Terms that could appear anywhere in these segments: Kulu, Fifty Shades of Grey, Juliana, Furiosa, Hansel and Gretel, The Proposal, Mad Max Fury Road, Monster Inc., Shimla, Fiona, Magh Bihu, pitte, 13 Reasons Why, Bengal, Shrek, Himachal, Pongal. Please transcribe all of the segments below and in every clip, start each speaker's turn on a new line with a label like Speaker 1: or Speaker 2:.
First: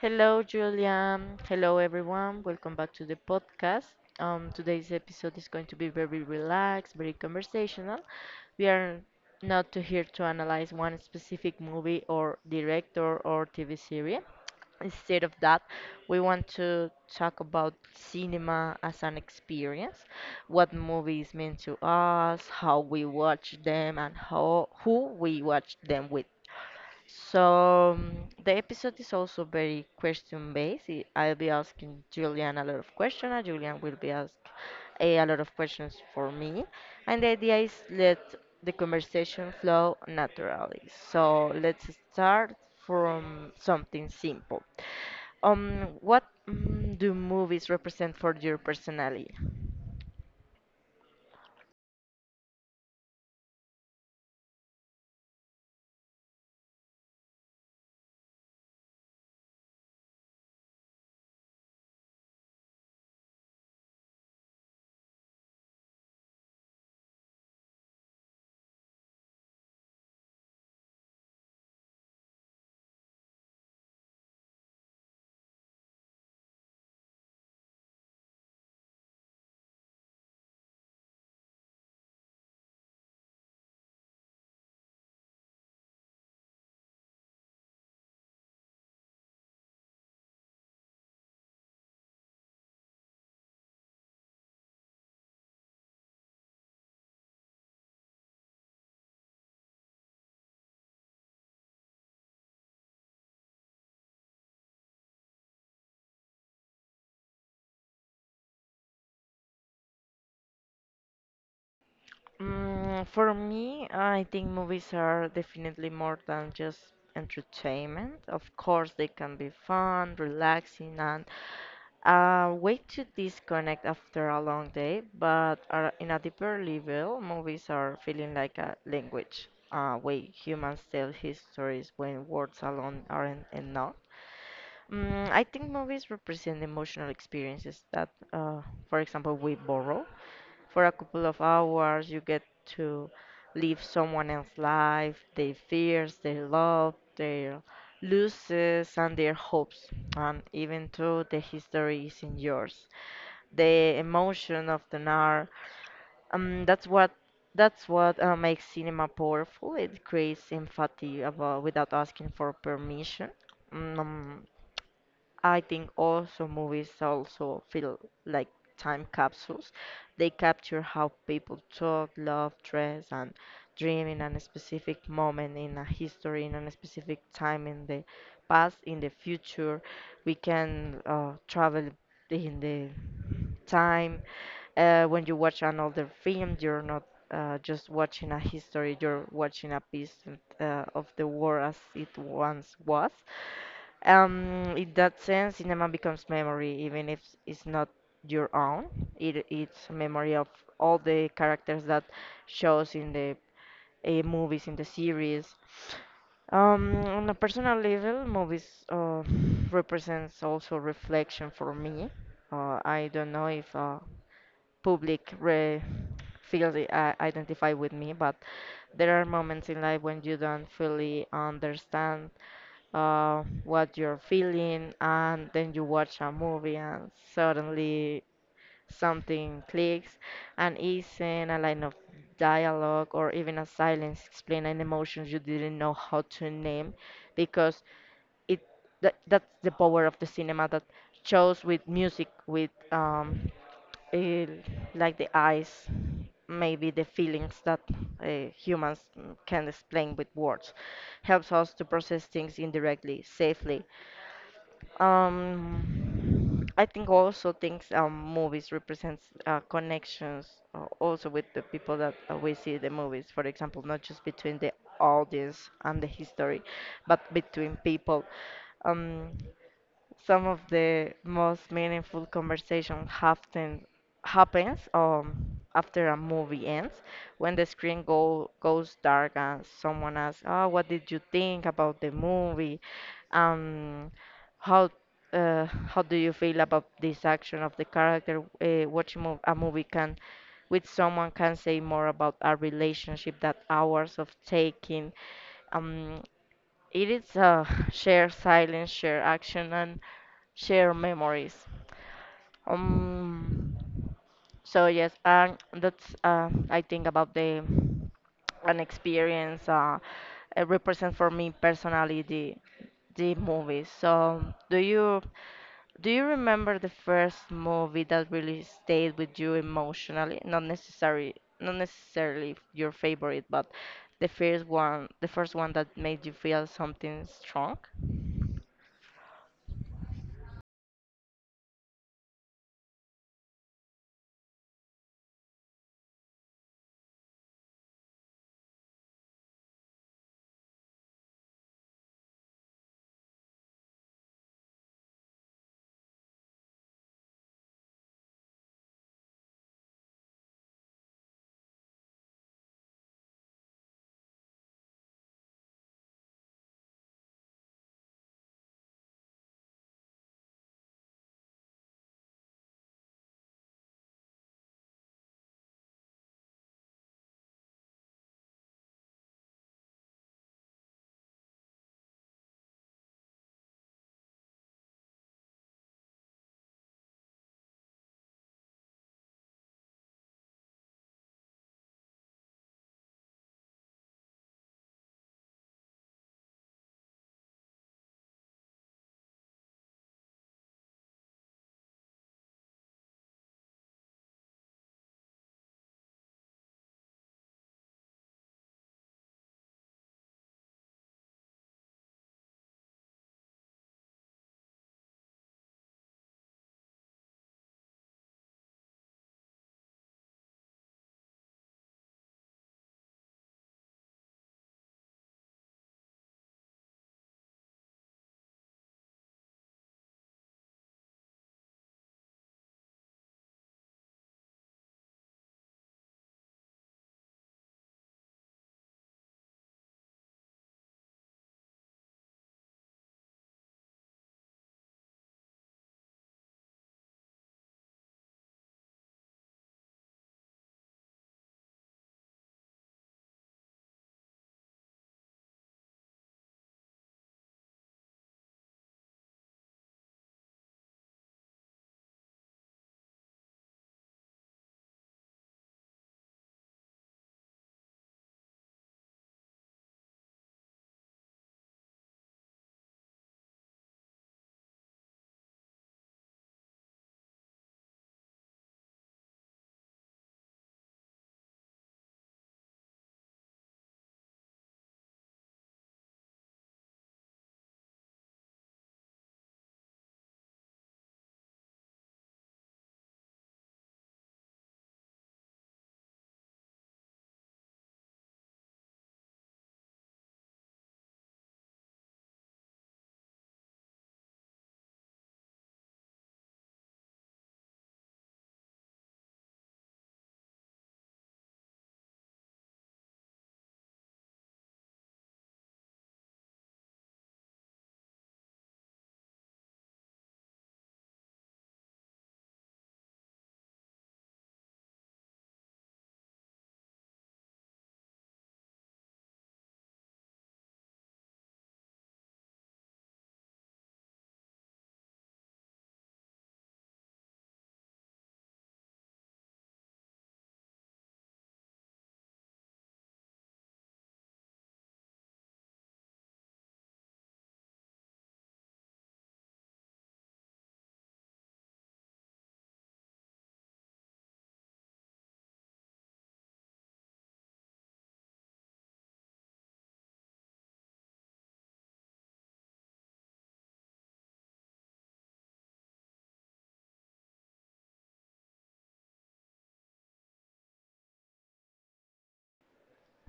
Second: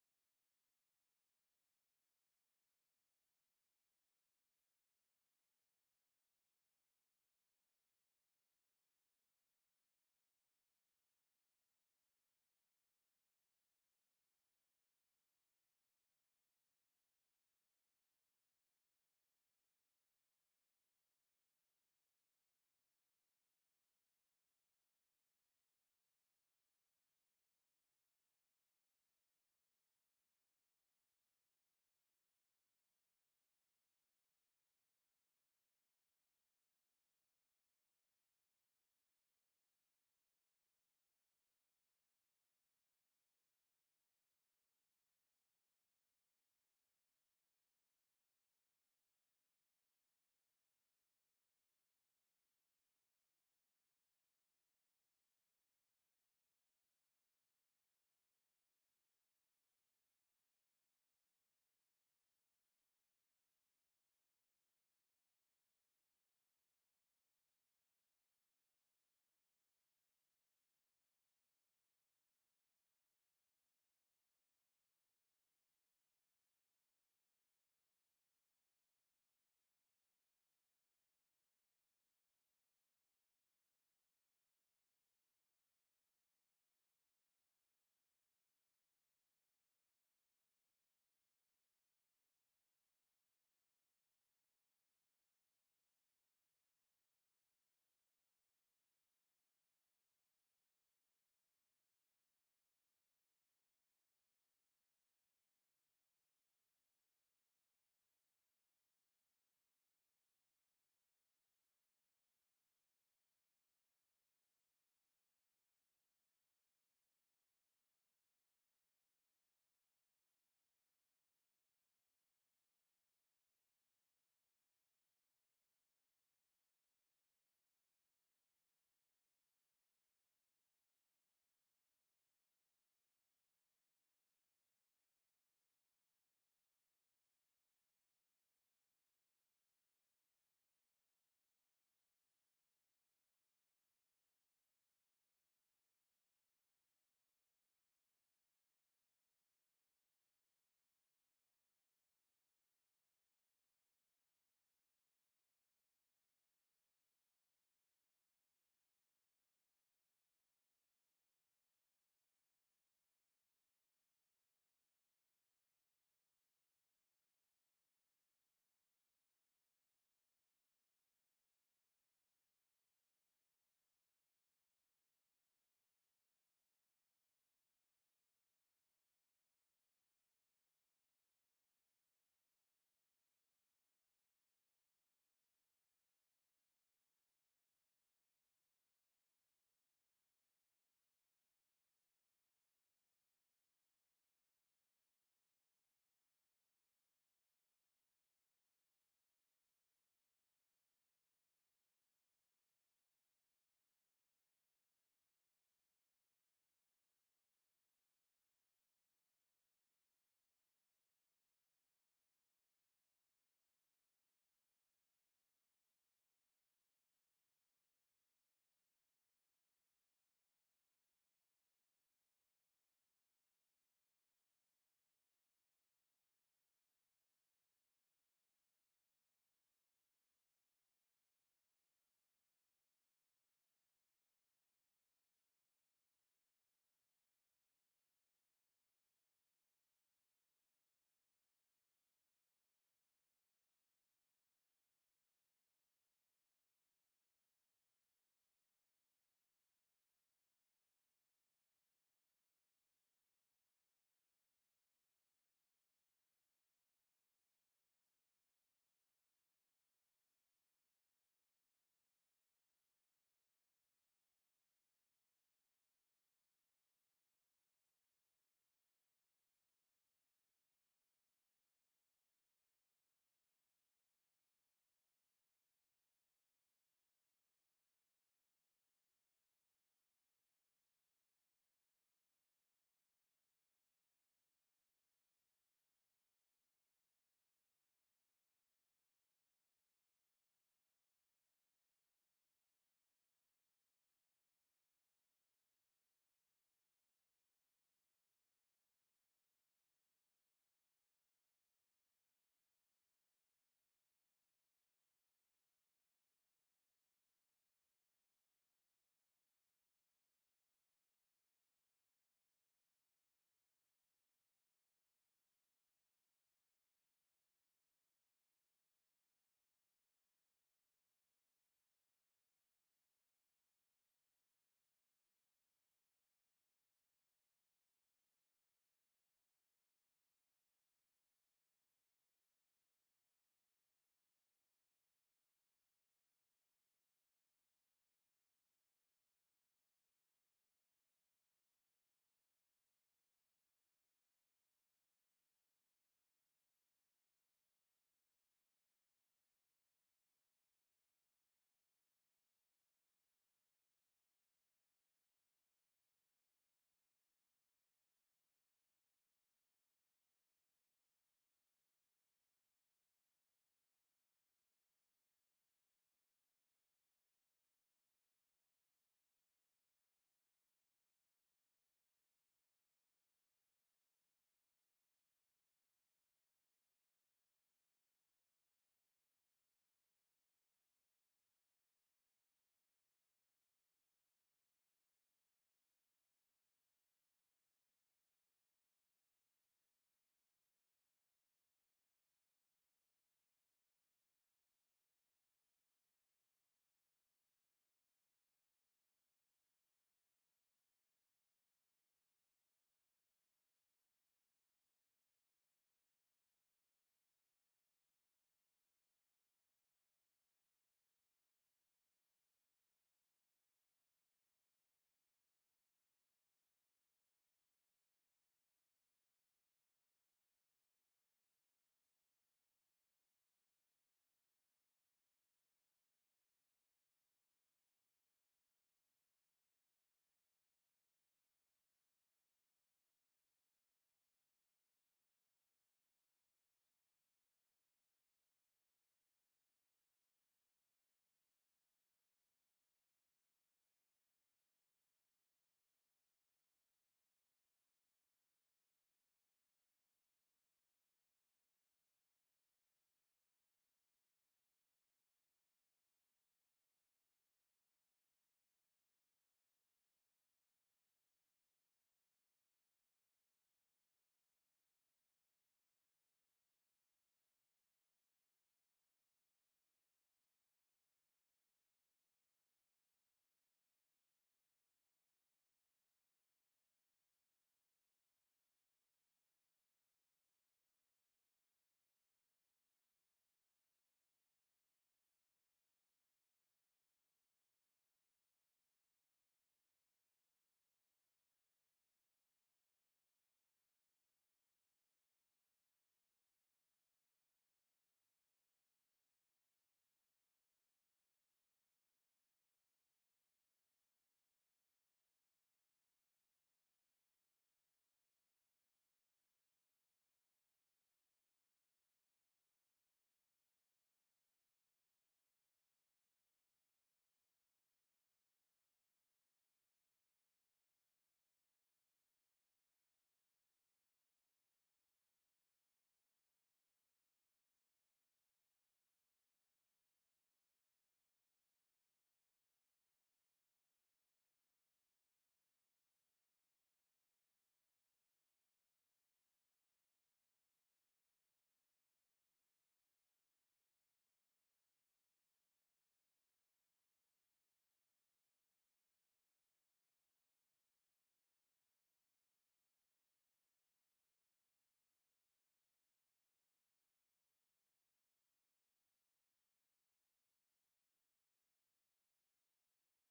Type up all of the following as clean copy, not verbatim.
Speaker 1: Hello, Julia. Hello, everyone. Welcome back to the podcast. Today's episode is going to be very relaxed, very conversational. We are not to here to analyze one specific movie or director or TV series. Instead of that, we want to talk about cinema as an experience, what movies mean to us, how we watch them, and how who we watch them with. So the episode is also very question based. I'll be asking Julian a lot of questions, and Julian will be asked a lot of questions for me. And the idea is let the conversation flow naturally. So let's start from something simple. What do movies represent for your personality? For me, I think movies are definitely more than just entertainment. Of course, they can be fun, relaxing, and a way to disconnect after a long day, but are in a deeper level, movies are feeling like a language, a way humans tell histories when words alone aren't enough. I think movies represent emotional experiences that, for example, we borrow for a couple of hours. You get to live someone else's life, their fears, their love, their losses, and their hopes. And even though the history isn't yours, the emotion of the art, um, that's what that's what makes cinema powerful. It creates empathy about, without asking for permission. Mm, um, I think also movies also feel like time capsules. They capture how people talk, love, dress, and dream in a specific moment in a history, in a specific time in the past, in the future. We can travel in the time. When you watch another film, you're not just watching a history, you're watching a piece of the world as it once was. In that sense, cinema becomes memory, even if it's not your own. It's a memory of all the characters that shows in the movies, in the series. On a personal level, movies represents also reflection for me. I don't know if public identify with me, but there are moments in life when you don't fully understand what you're feeling, and then you watch a movie, and suddenly something clicks, an accent, a line of dialogue, or even a silence explain an emotion you didn't know how to name, because it that's the power of the cinema that shows with music, with eh, like the eyes, maybe the feelings that humans can explain with words helps us to process things indirectly, safely. I think also things movies represents connections also with the people that we see the movies. For example, not just between the audience and the history, but between people. Um, some of the most meaningful conversation happens after a movie ends when the screen goes dark and someone asks, "Oh, what did you think about the movie?" Um how uh, how do you feel about this action of the character? Watching a movie can with someone can say more about a relationship that hours of taking. um it is a shared silence, shared action, and share memories. Um, so yes, and that's I think about the an experience represent for me personally the movies. So do you do you remember the first movie that really stayed with you emotionally? Not necessarily not necessarily your favorite, but the first one that made you feel something strong.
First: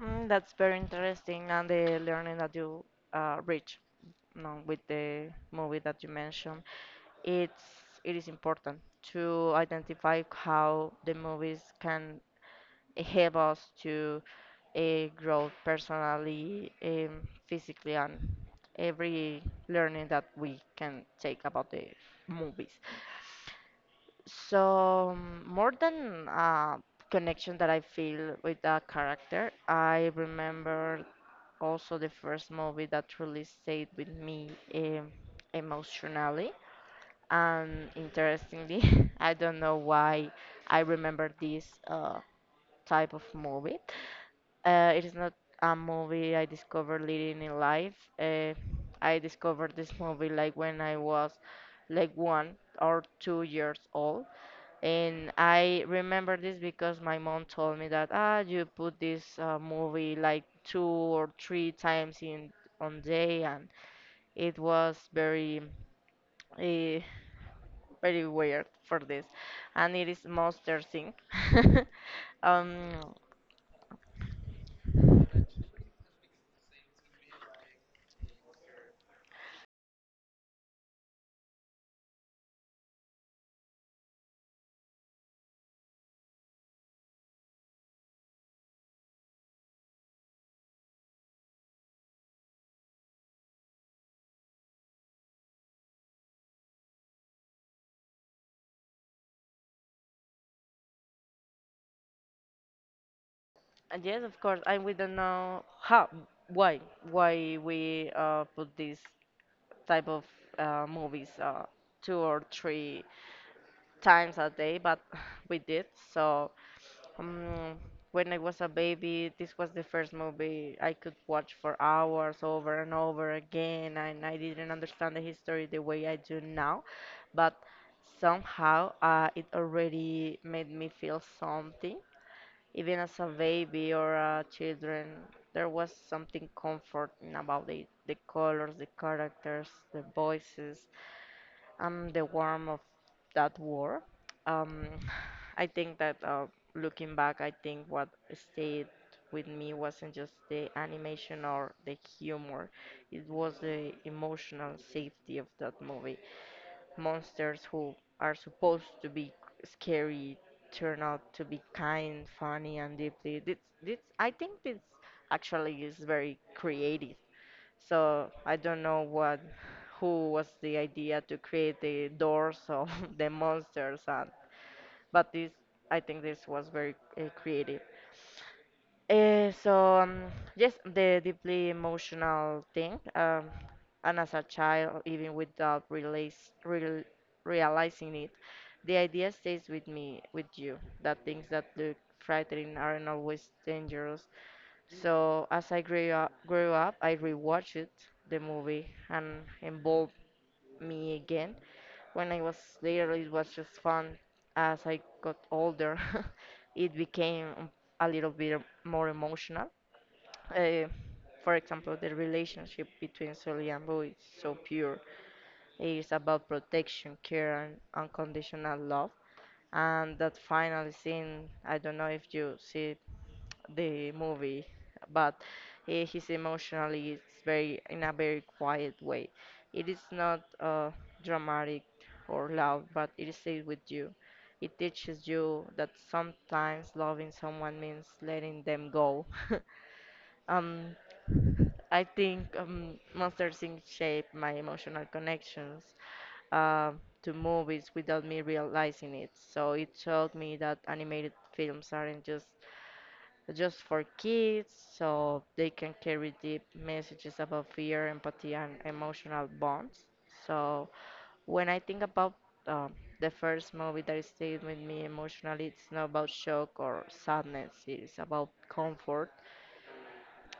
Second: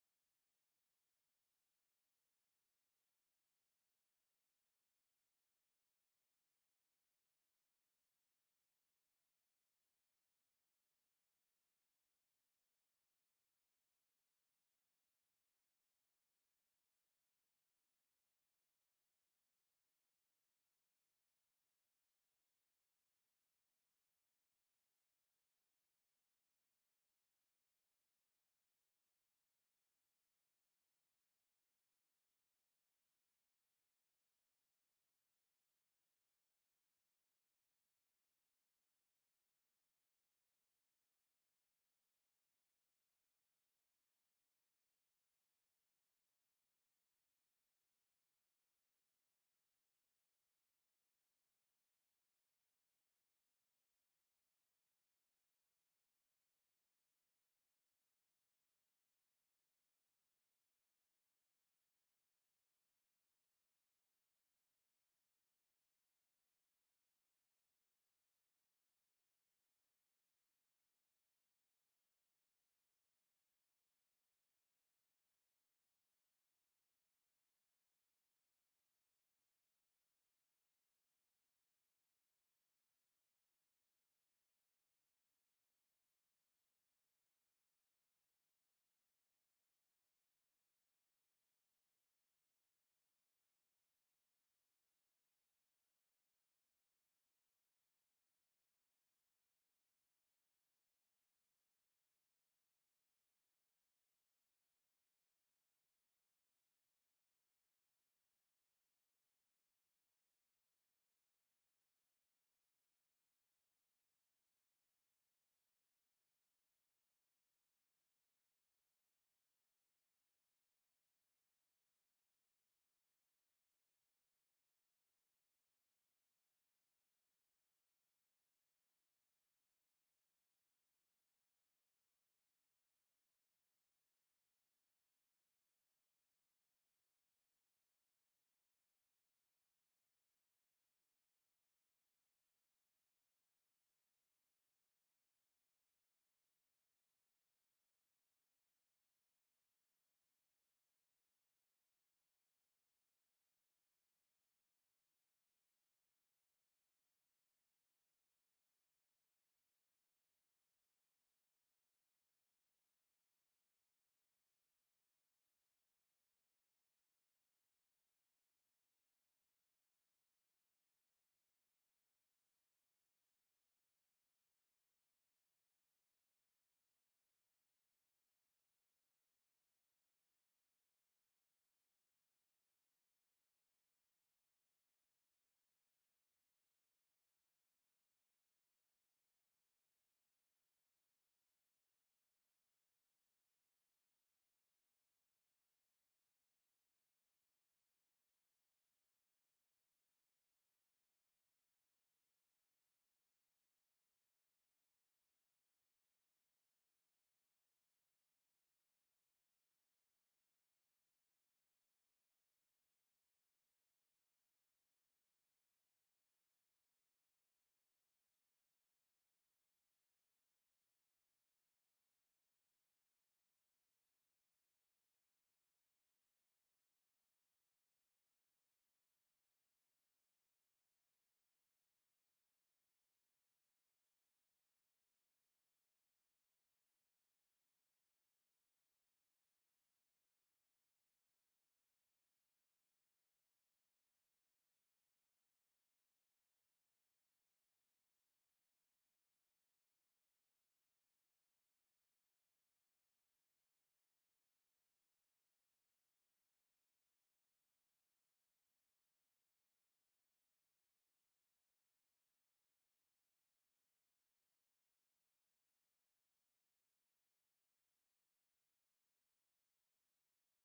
Speaker 1: That's very interesting and the learning that you reach. No, with the movie that you mentioned, it's it is important to identify how the movies can help us to grow personally, physically, and every learning that we can take about the movies. So more than a connection that I feel with that character, I remember also the first movie that really stayed with me emotionally. And interestingly, I don't know why I remember this type of movie. It is not a movie I discovered later in life. I discovered this movie like when I was like 1 or 2 years old. And I remember this because my mom told me that, "Ah, you put this movie like two or three times in on day," and it was very uh, very weird for this, and it is monster thing. um, and yes, of course, and we don't know how, why, why we put this type of movies two or three times a day, but we did. So um, when I was a baby, this was the first movie I could watch for hours over and over again, and I didn't understand the history the way I do now, but somehow it already made me feel something. Even as a baby or a children, there was something comforting about it. The colors, the characters, the voices, and the warmth of that war. Um, I think that looking back, I think what stayed with me wasn't just the animation or the humor, it was the emotional safety of that movie monsters who are supposed to be scary turn out to be kind, funny, and deeply. This, I think this actually is very creative. So I don't know what, who was the idea to create the doors of the monsters, and but this, I think this was very creative. So yes, the deeply emotional thing, and as a child, even without real, realizing it, the idea stays with me, with you, that things that look frightening aren't always dangerous. So as I grew up, I rewatched it, the movie, and involved me again. When I was little, it was just fun. As I got older, it became a little bit more emotional. Uh, for example, the relationship between Sully and Boo is so pure. It is about protection, care, and unconditional love, and that final scene, I don't know if you see the movie, but he's emotionally, it's very in a very quiet way. It is not dramatic or loud, but it stays with you. It teaches you that sometimes loving someone means letting them go. um I think Monster Inc. shaped my emotional connections to movies without me realizing it. So it showed me that animated films aren't just for kids, so they can carry deep messages about fear, empathy, and emotional bonds. So when I think about um, the first movie that stayed with me emotionally, it's not about shock or sadness. It's about comfort.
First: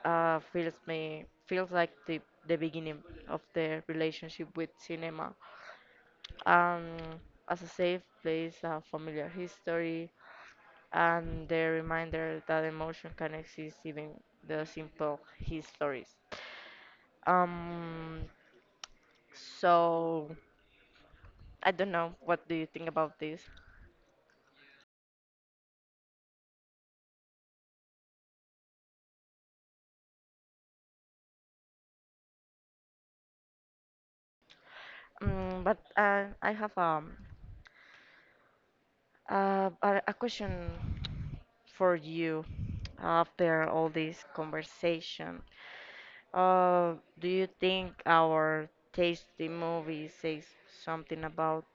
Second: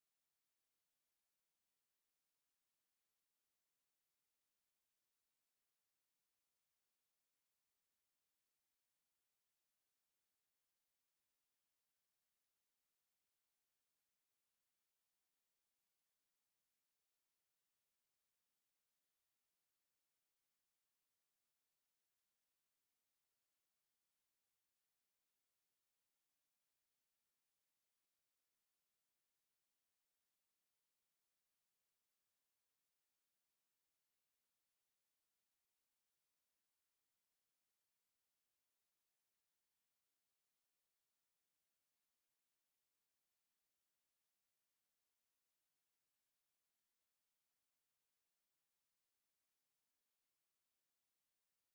Speaker 1: Feels me feels like the beginning of the relationship with cinema um, as a safe place, a familiar history, and the reminder that emotion can exist even the simple histories. Um, so I don't know what do you think about this, but I have a question for you after all this conversation. Uh, do you think our taste in movies says something about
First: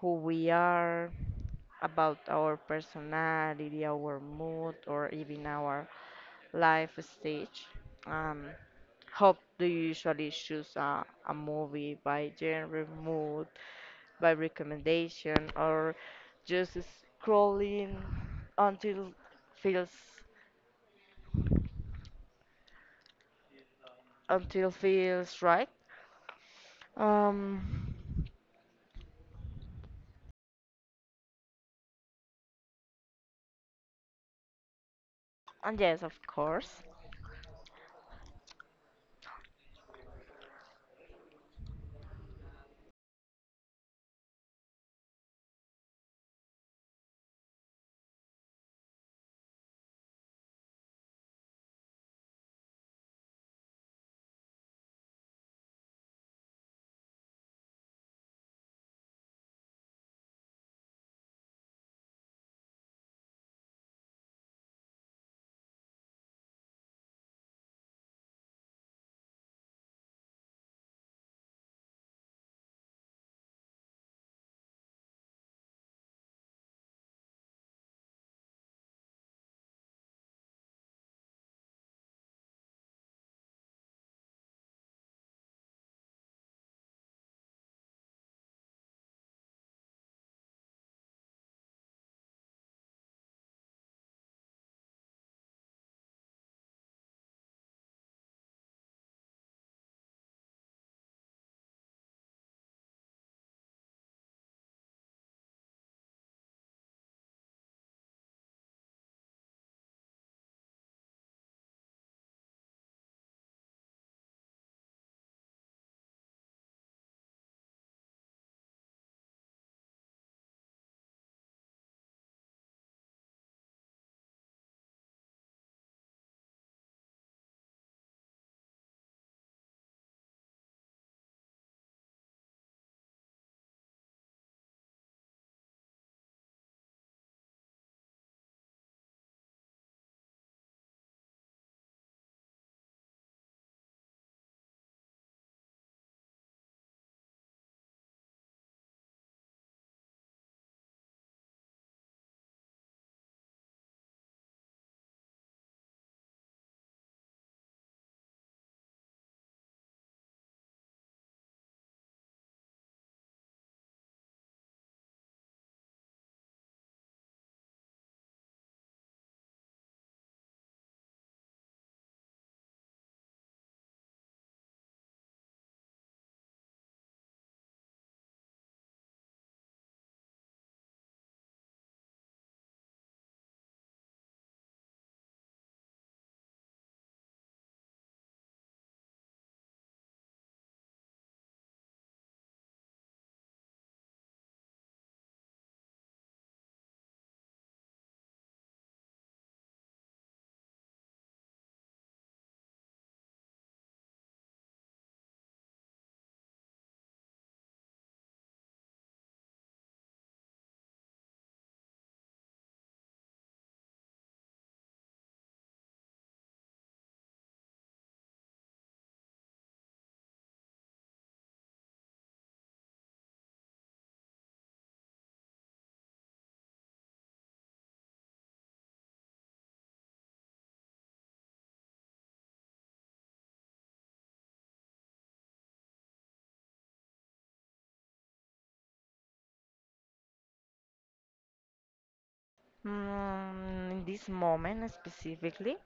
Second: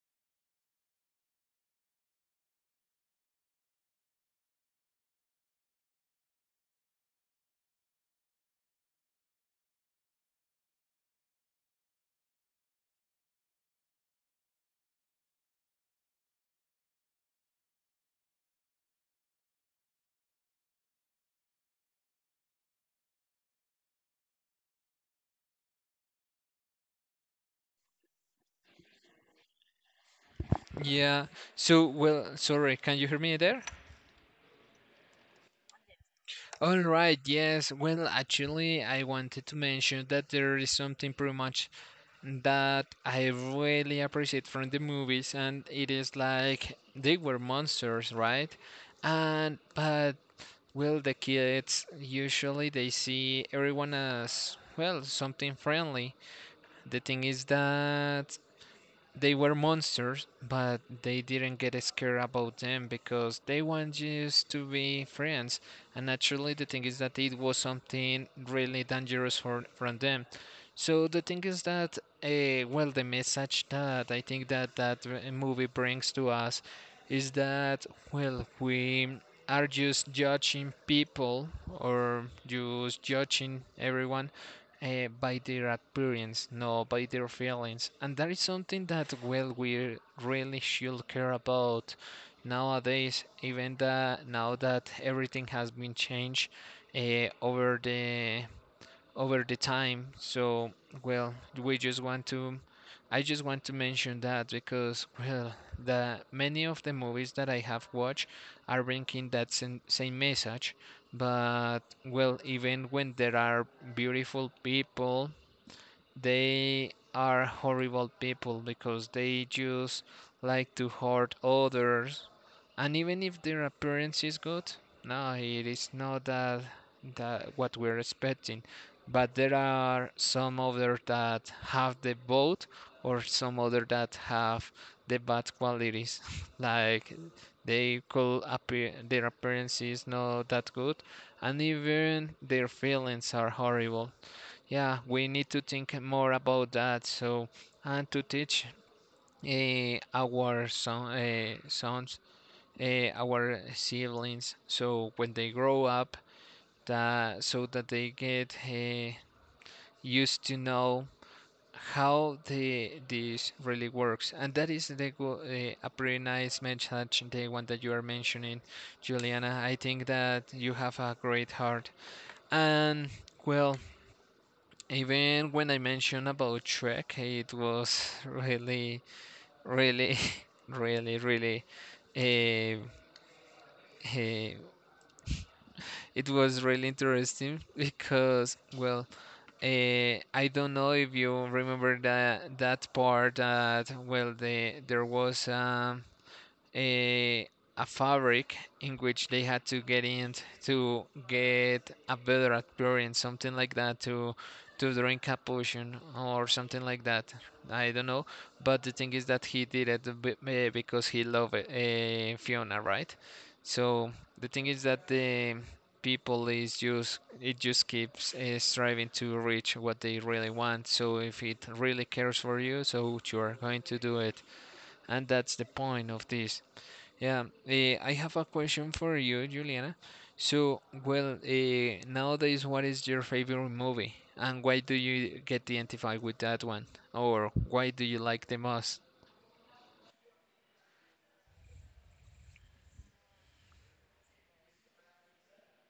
Speaker 1: who we are? About our personality, our mood, or even our life stage. Um, how do you usually choose a movie, by genre, mood, by recommendation, or just scrolling until feels until feels right? Um,
Speaker 2: Yeah. Sorry, can you hear me there?
Speaker 1: and yes, of
Speaker 2: All
Speaker 1: course.
Speaker 2: right, yes. Well, actually, I wanted to mention that there is something pretty much that I really appreciate from the movies, and it is like they were monsters, right? And but well, the kids usually they see everyone as well something friendly. The thing is that they were monsters, but they didn't get scared about them because they want you to be friends. And naturally, the thing is that it was something really dangerous for from them. So the thing is that, well, the message that I think that movie brings to us is that, well, we are just judging people or just judging everyone by their appearance, not by their feelings. And that is something that, well, we really should care about nowadays, even that now that everything has been changed over the time. So, well, we just want to I just want to mention that because well, the many of the movies that I have watched are bringing that same message, but well, even when there are beautiful people, they are horrible people because they just like to hurt others. And even if their appearance is good, no, it is not that what we're expecting. But there are some other that have the both, or some other that have the bad qualities. Like they could appear, their appearance is not that good, and even their feelings are horrible. Yeah, we need to think more about that. So, and to teach our sons, our siblings, so when they grow up, that so that they get used to know how the this really works. And that is a pretty nice message, the one that you are mentioning, Juliana. I think that you have a great heart, and well. Even when I mentioned about Shrek, it was really, really, really, really. Uh, uh, it was really interesting because, well, I don't know if you remember that part that well, there was a, a fabric in which they had to get in to get a better experience, something like that, to drink a potion or something like that. I don't know, but the thing is that he did it because he loved Fiona, right? So the thing is that the people is just it just keeps striving to reach what they really want. So if it really cares for you, so you are going to do it, and that's the point of this. Yeah, I have a question for you, Juliana. So, well, nowadays, what is your favorite movie, and why do you get identified with that one, or why do you like the most?
Speaker 1: In this moment specifically,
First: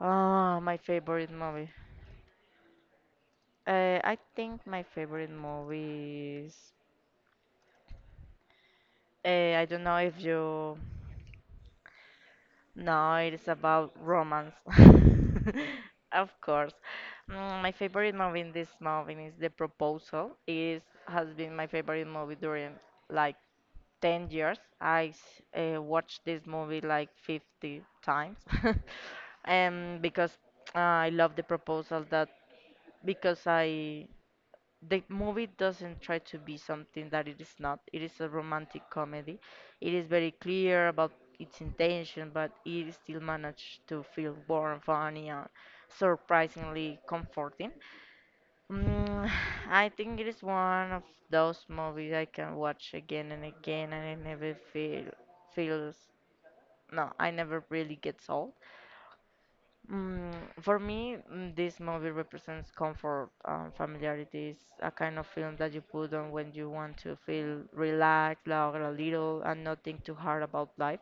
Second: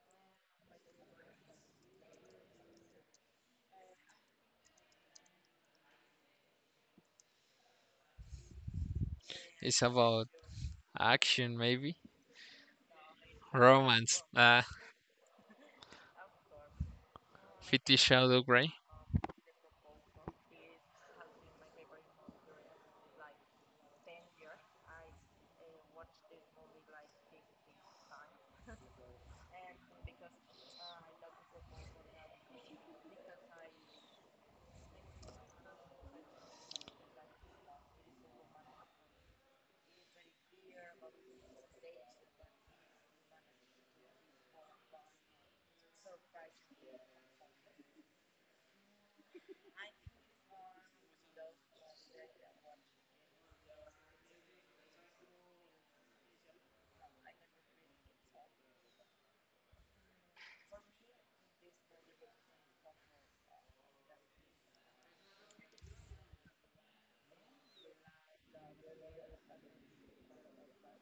Speaker 1: ah, my favorite movie. I think my favorite movie is. I
Speaker 2: It's
Speaker 1: don't know if
Speaker 2: about
Speaker 1: you
Speaker 2: action, maybe
Speaker 1: know it is about
Speaker 2: romance.
Speaker 1: romance. Of course. My
Speaker 2: Fifty
Speaker 1: favorite
Speaker 2: Shades
Speaker 1: movie
Speaker 2: of
Speaker 1: in this
Speaker 2: Grey.
Speaker 1: moment is The Proposal. It is, has been my favorite movie during like 10 years. I watched this movie like 50 times. Because I love The Proposal that because I the movie doesn't try to be something that it is not. It is a romantic comedy. It is very clear about its intention, but it still managed to feel warm, funny, and surprisingly comforting. Mm, I think it is one of those movies I can watch again and again, and I never feel feels no, I never really gets old. Mm, for me, this movie represents comfort and familiarity. It's a kind of film that you put on when you want to feel relaxed, laugh a little, and not think too hard about life.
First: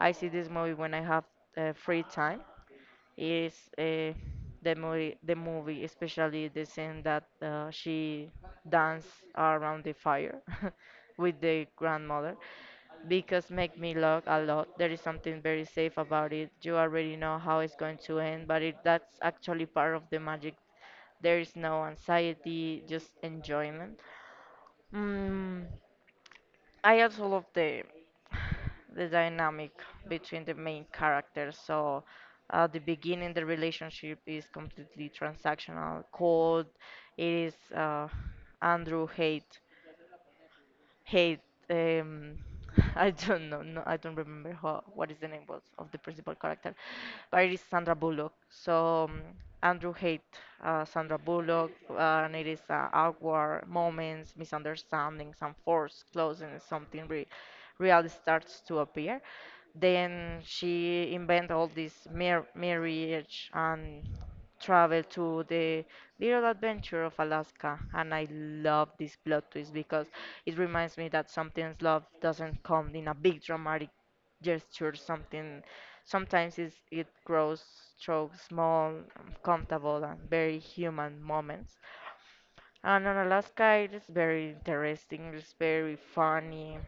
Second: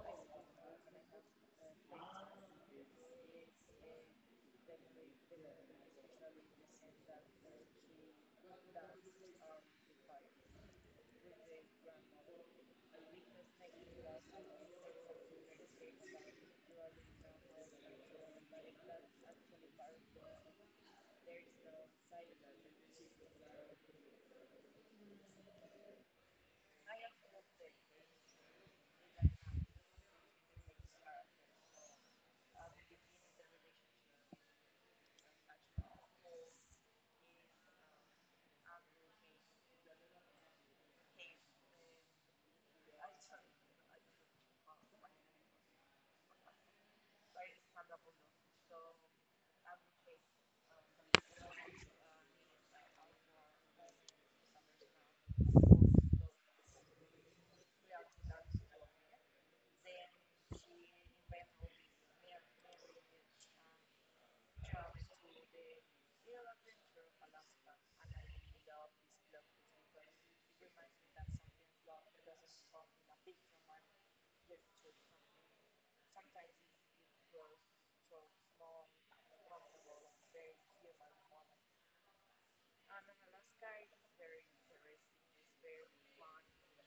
Speaker 1: I see this movie when I have free time. It's uh, the movie, especially the scene that she dance around the fire with the grandmother because make me laugh a lot. There is something very safe about it. You already know how it's going to end, but that's actually part of the magic. There is no anxiety, just enjoyment. Mm, I also love the the dynamic between the main characters. So at the beginning, the relationship is completely transactional, cold. It is Andrew hate Hey, um, I don't know, I don't remember what is the name was of the principal character, but it is Sandra Bullock. So Andrew hate Sandra Bullock, and it is awkward moments, misunderstandings, and forced closing. Something re real starts to appear. Then she invent all this marriage and travel to the little adventure of Alaska, and I love this plot twist because. It reminds me that sometimes love doesn't come in a big dramatic gesture. Something Sometimes it grows through small, comfortable, and very human moments. And on Alaska, it is very interesting. It's very funny.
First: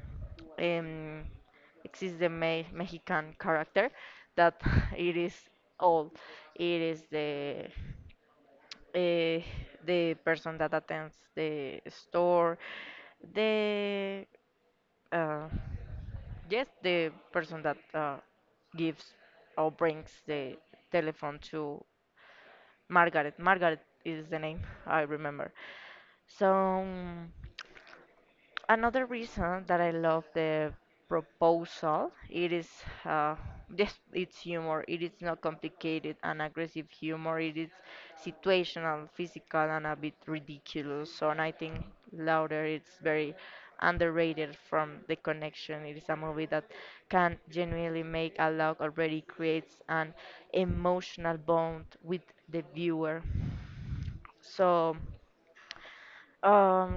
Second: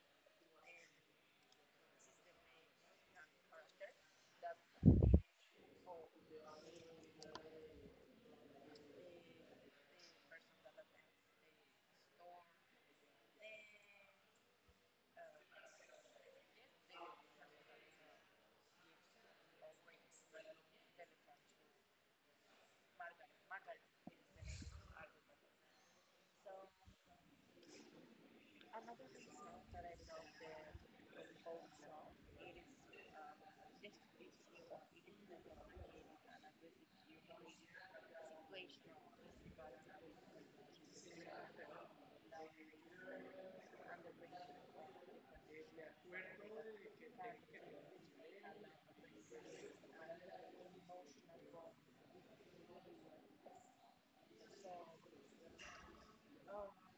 Speaker 1: Um, exists the Mexican character that it is all. It is uh, the person that attends the store, the uh, Yes, the person that gives or brings the telephone to Margaret. Margaret is the name I remember. So, another reason that I love the proposal it is uh, just it's humor it is not complicated and aggressive humor it is situational physical and a bit ridiculous so and I think louder it's very underrated from the connection it is a movie that can genuinely make a laugh already creates an emotional bond with the viewer so um,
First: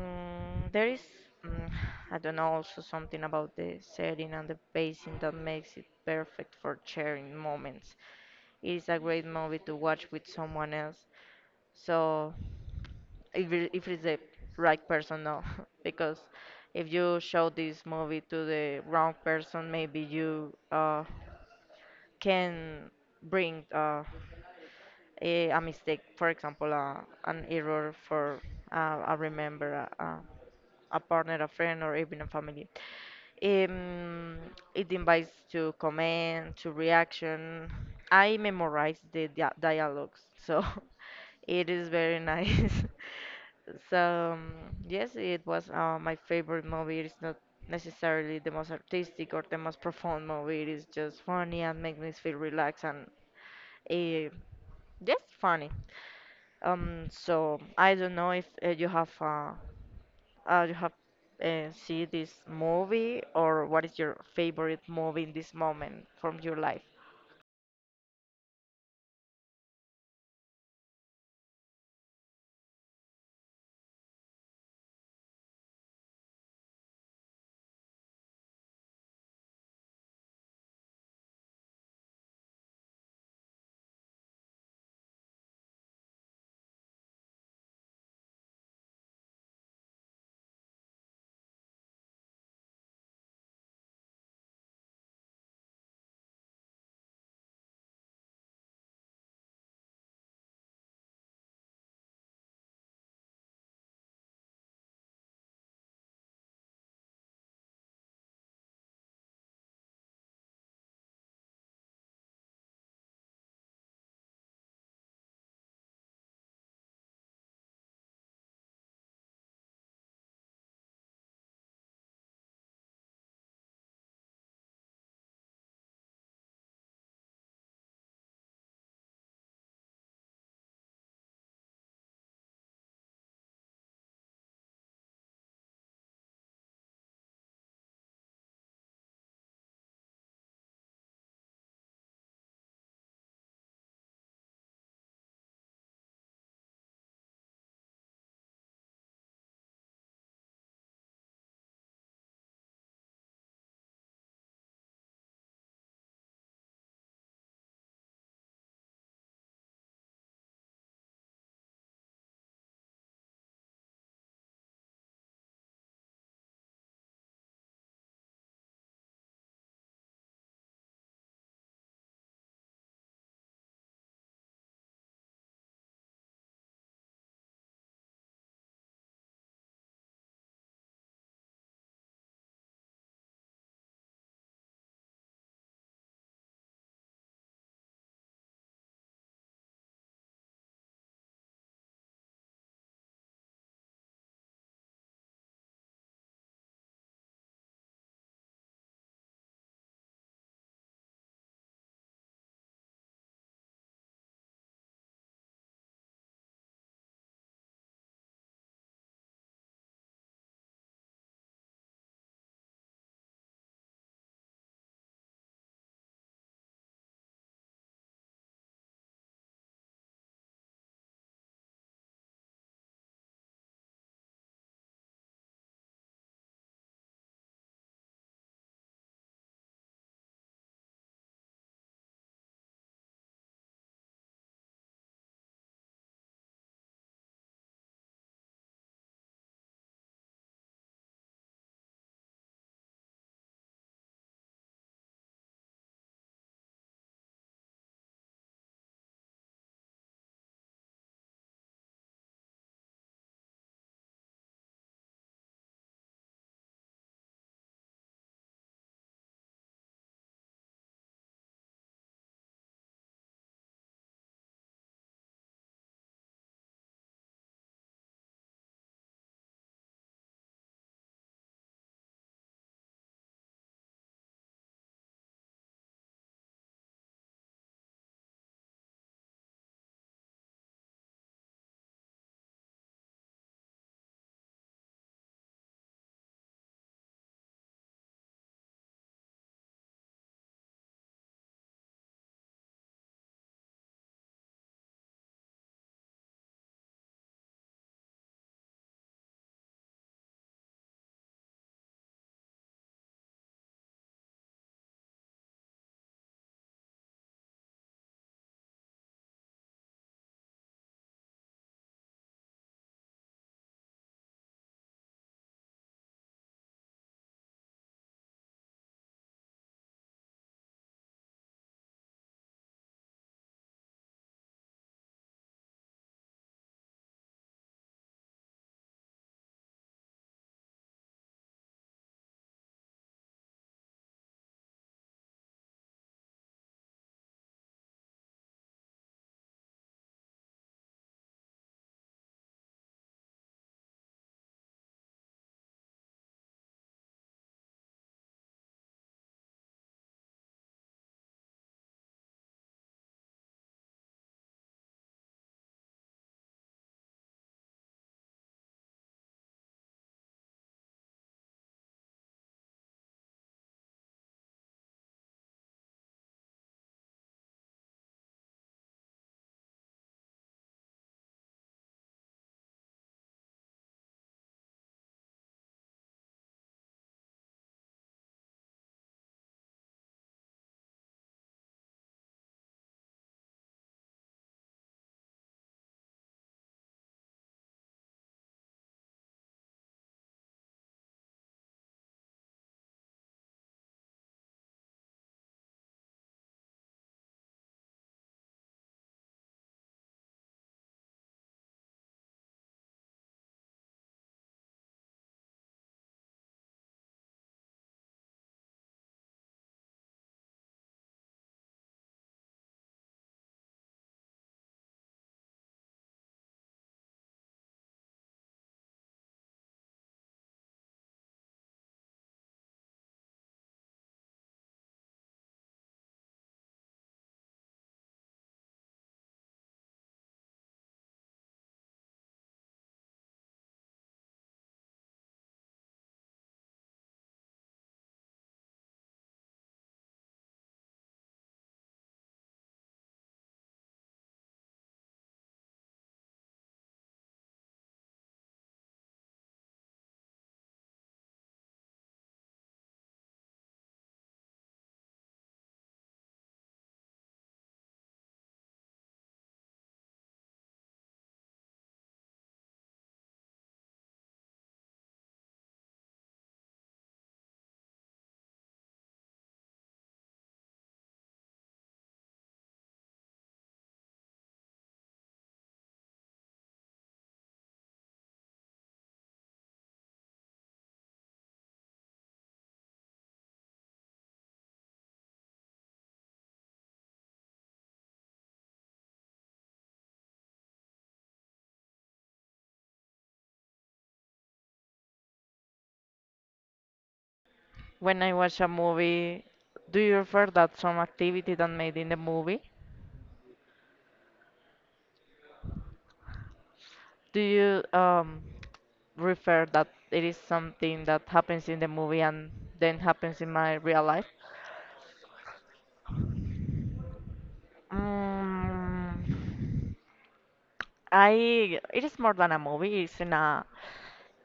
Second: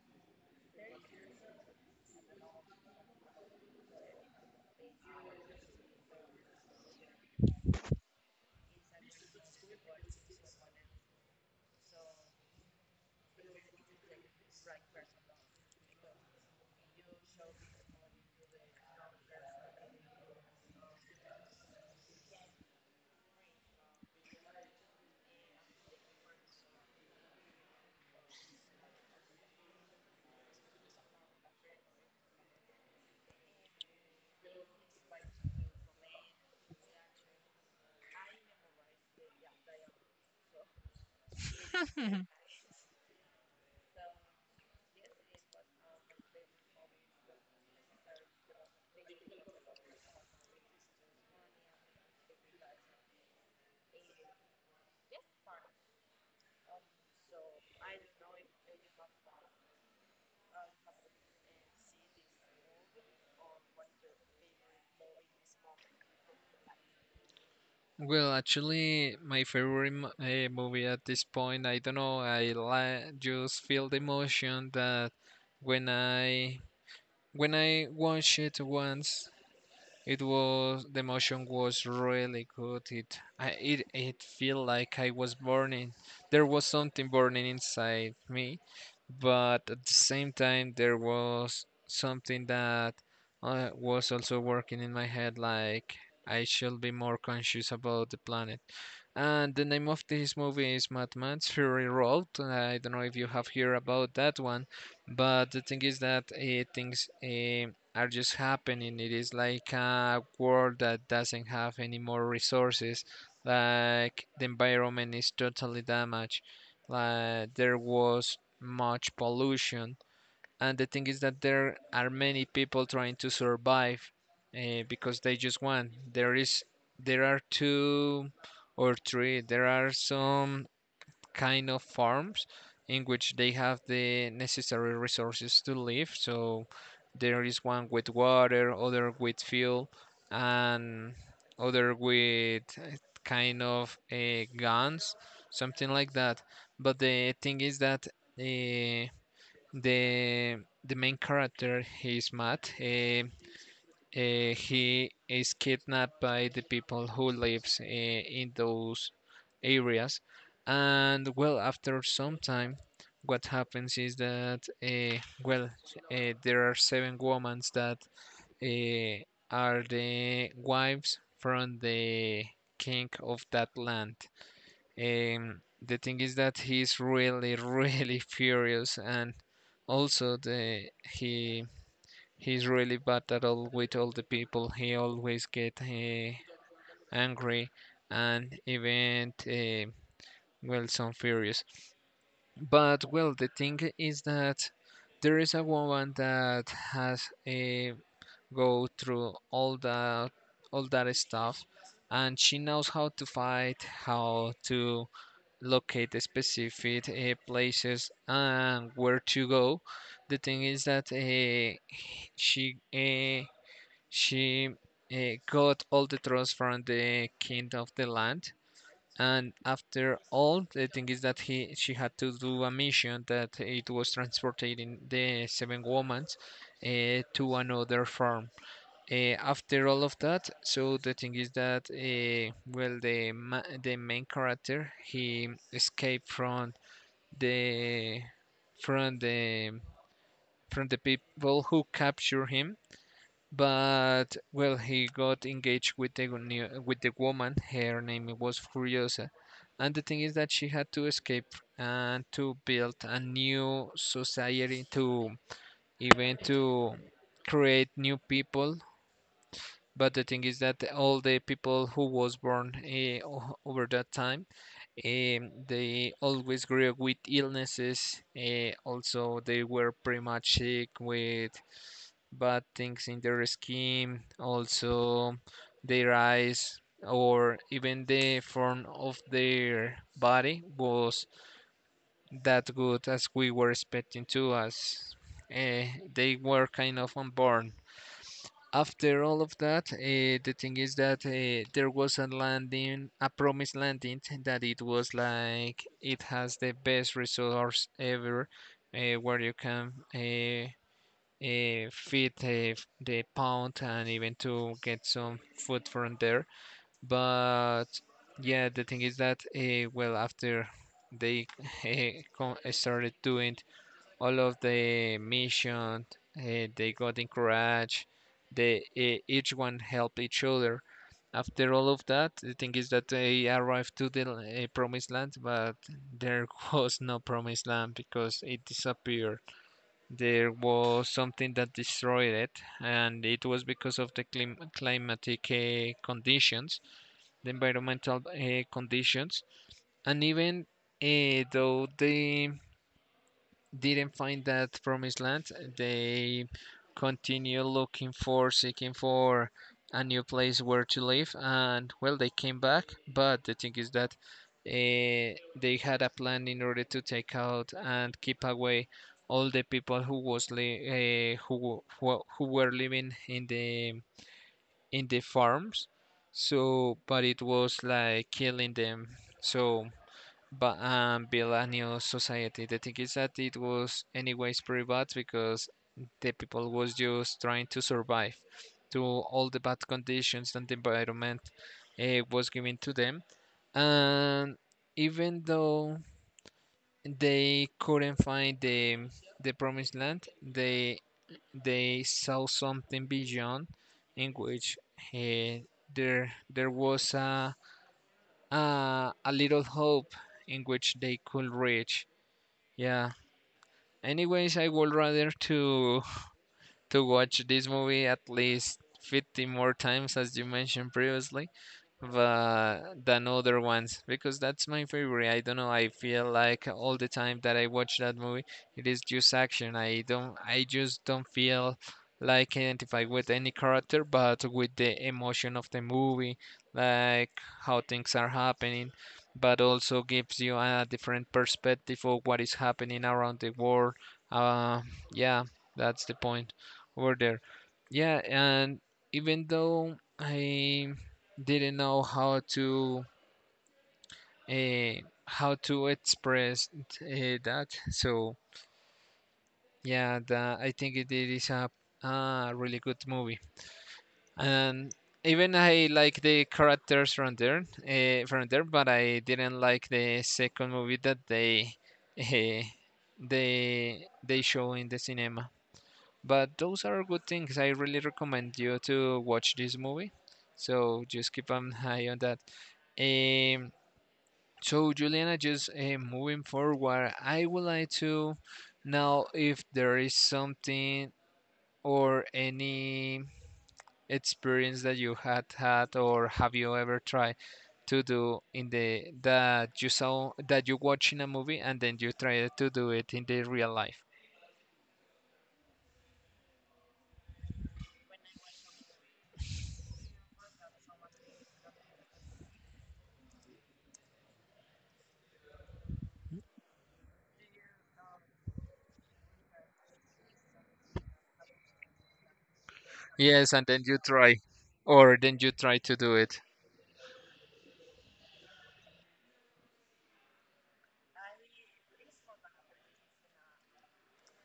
Speaker 1: there is, mm, I don't know, also something about the setting and the pacing that makes it perfect for sharing moments. It is a great movie to watch with someone else. So, if it's the right person, no, because if you show this movie to the wrong person, maybe you can bring a mistake, for example, an error for I remember a partner, a friend, or even a family. Um, it invites to comment, to reaction. I memorize the dialogues, so it is very nice. So, yes, it was my favorite movie. It's not necessarily the most artistic or the most profound movie. It is just funny and makes me feel relaxed and uh, just funny. So I don't know if you have see this movie or what is your favorite movie in this moment from your life?
Speaker 2: Well, actually, my favorite movie at this point, I don't know, I li just feel the emotion that when I when I watch it once, it was the motion was really good. It felt like I was burning. There was something burning inside me, but at the same time there was something that was also working in my head, like I should be more conscious about the planet. And the name of this movie is Mad Max Fury Road. I don't know if you have heard about that one, but the thing is that it thinks. Are just happening. It is like a world that doesn't have any more resources. Like the environment is totally damaged. Like there was much pollution. And the thing is that there are many people trying to survive because they just want. There is, there are two or three. There are some kind of farms in which they have the necessary resources to live. So there is one with water, other with fuel, and other with kind of guns, something like that. But the thing is that uh, the the main character, he is Matt. He is kidnapped by the people who lives in those areas. And well, after some time, what happens is that well, there are seven women that uh, are the wives from the king of that land. The thing is that he's really, really furious, and also the he he's really bad at all with all the people. He always get angry and even well some furious. But well, the thing is that there is a woman that has go through all that stuff, and she knows how to fight, how to locate the specific places and where to go. The thing is that she eh, she uh, got all the trust from the king of the land. And after all, the thing is that he she had to do a mission that it was transporting the seven women to another farm. Eh, after all of that, so the thing is that the main character he escaped from the from the from the people who capture him, but well, he got engaged with with the woman. Her name was Furiosa, and the thing is that she had to escape and to build a new society, to even to create new people. But the thing is that all the people who was born over that time they always grew up with illnesses. Also, they were pretty much sick with bad things in their skin, also their eyes, or even the form of their body was that good as we were expecting to us. Uh, they were kind of unborn after all of that. The thing is that there was a landing, a promised landing, that it was like it has the best resource ever, where you can feed the pound and even to get some food from there. But yeah, the thing is that well, after they started doing all of the missions, they got encouraged, they each one helped each other. After all of that the thing is that they arrived to the promised land, but there was no promised land because it disappeared. There was something that destroyed it, and it was because of the climatic conditions, the environmental conditions. And even though the didn't find that promised land, they continue looking for, seeking for a new place where to live. And well, they came back, but the thing is that uh, they had a plan in order to take out and keep away all the people who was who were living in the farms. So, but it was like killing them. So but build a new society. The thing is that it was anyways pretty bad because the people was just trying to survive to all the bad conditions and the environment was given to them. And even though they couldn't find the promised land, they saw something beyond in which uh, there was a little hope in which they could reach. Yeah. Anyways, I would rather to watch this movie at least 50 more times as you mentioned previously, but than other ones because that's my favorite. I don't know. I feel like all the time that I watch that movie, it is just action. I don't. I just don't feel like identified with any character, but with the emotion of the movie, like how things are happening, but also gives you a different perspective of what is happening around the world. Uh, yeah, that's the point over there. Yeah, and even though I didn't know uh, how to express that. So yeah, that, I think it is a really good movie. And even I like the characters from there, from there, but I didn't like the second movie that uh, they show in the cinema. But those are good things. I really recommend you to watch this movie. So just keep an eye on that. Um, So, Juliana, just moving forward, I would like to know if there is something or any experience that you had had or have you ever tried to do in the that you saw that you watch in a movie and then you try to do it in the real life.
Speaker 1: When I watch a movie, do you refer that some activity that made in the movie? Do you refer that it is something that happens in the movie and then happens in
Speaker 2: Yes, and
Speaker 1: my
Speaker 2: then you
Speaker 1: real life?
Speaker 2: try, or then you try to do it.
Speaker 1: Mm, I it is more than a movie. It's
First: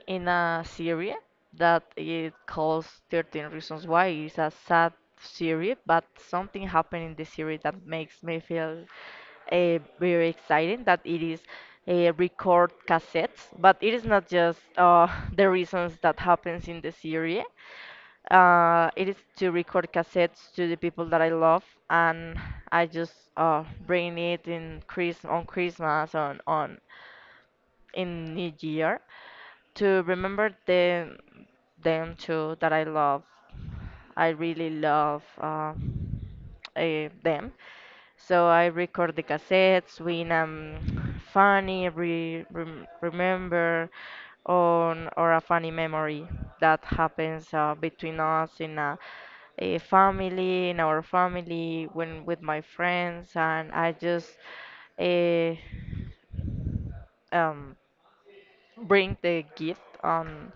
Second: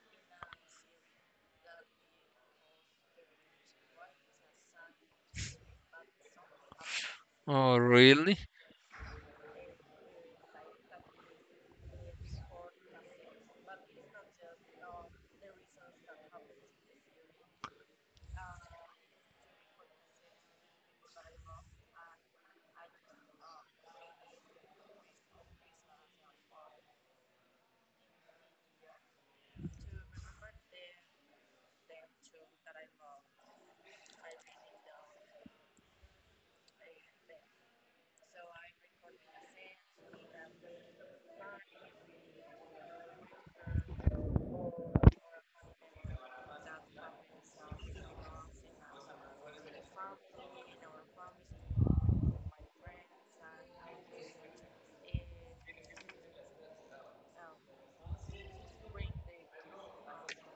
Speaker 1: in a series that it calls 13 Reasons Why. It's a sad series, but something happened in the series
Speaker 2: Oh,
Speaker 1: that makes me
Speaker 2: really?
Speaker 1: feel very exciting that it is a record cassettes, but it is not just the reasons that happens in the series. It is to record cassettes to the people that I love, and I just bring it in Christmas on in New Year, to remember them too that I love. I really love them. So I record the cassettes when I'm funny, re rem remember on or a funny memory that happens between us in a family, in our family, when with my friends, and I just uh, um, bring the gift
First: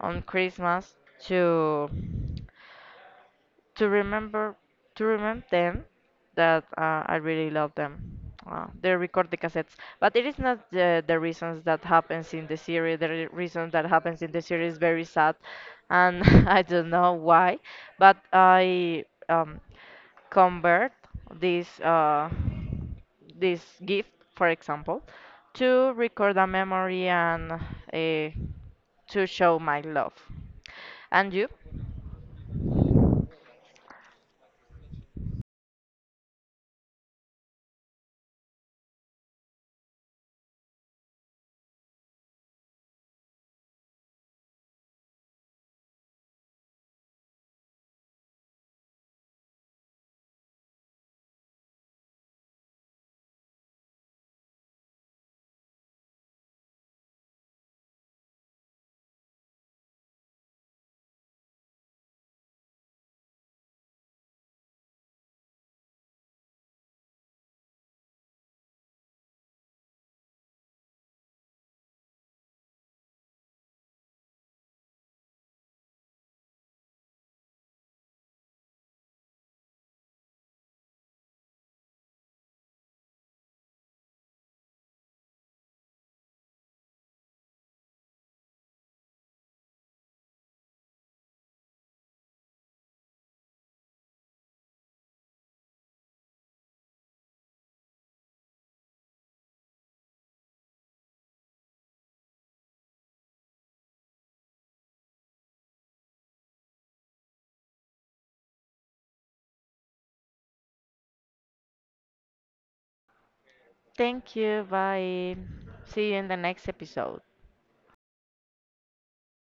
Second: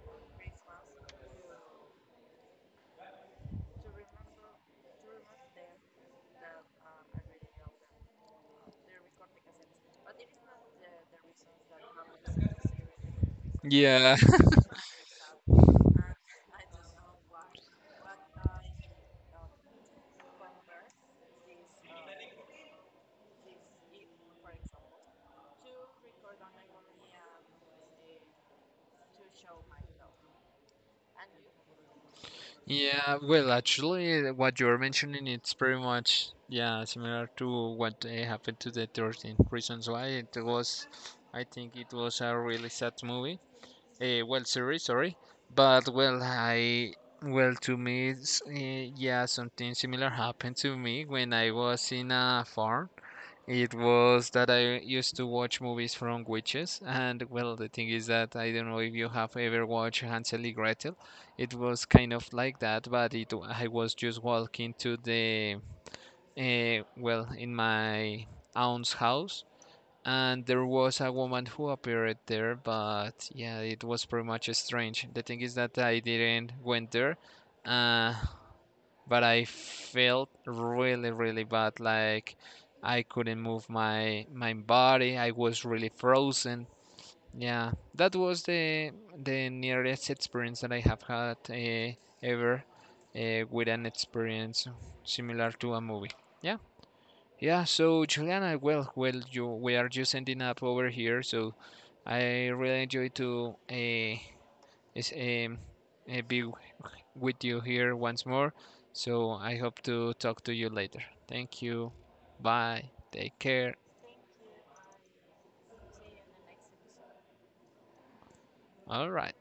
Speaker 1: on Christmas to remember to remember them that I really love them. They record the cassettes, but it is not the reasons that happens in the series. The reason that
Speaker 2: Yeah.
Speaker 1: happens in the series is very sad, and I don't know why. But I convert this uh, this gift, for example, to record a memory and to show my love. And you?
Speaker 2: Yeah, well, actually, what you're mentioning, it's pretty much, yeah, similar to what happened to the 13 Reasons Why. It was, I think it was a really sad movie. Well, sorry, but well, I well to me, yeah, something similar happened to me when I was in a farm. It was that I used to watch movies from witches, and well, the thing is that I don't know if you have ever watched Hansel and Gretel. It was kind of like that, but it I was just walking to the well in my aunt's house, and there was a woman who appeared there, but yeah it was pretty much strange. The thing is that I didn't went there, uh, but I felt really, really bad, like I couldn't move my body, I was really frozen. Yeah, that was the nearest experience that I have had ever with an experience similar to a movie. Yeah. Yeah, so Juliana, well, we are just ending up over here. So I really enjoy to is, um, uh, be w- with you here once more. So I hope to talk to you later. Thank you. Bye. Take care.
Speaker 1: Thank you. Bye. See you in the next episode.
Speaker 2: All right.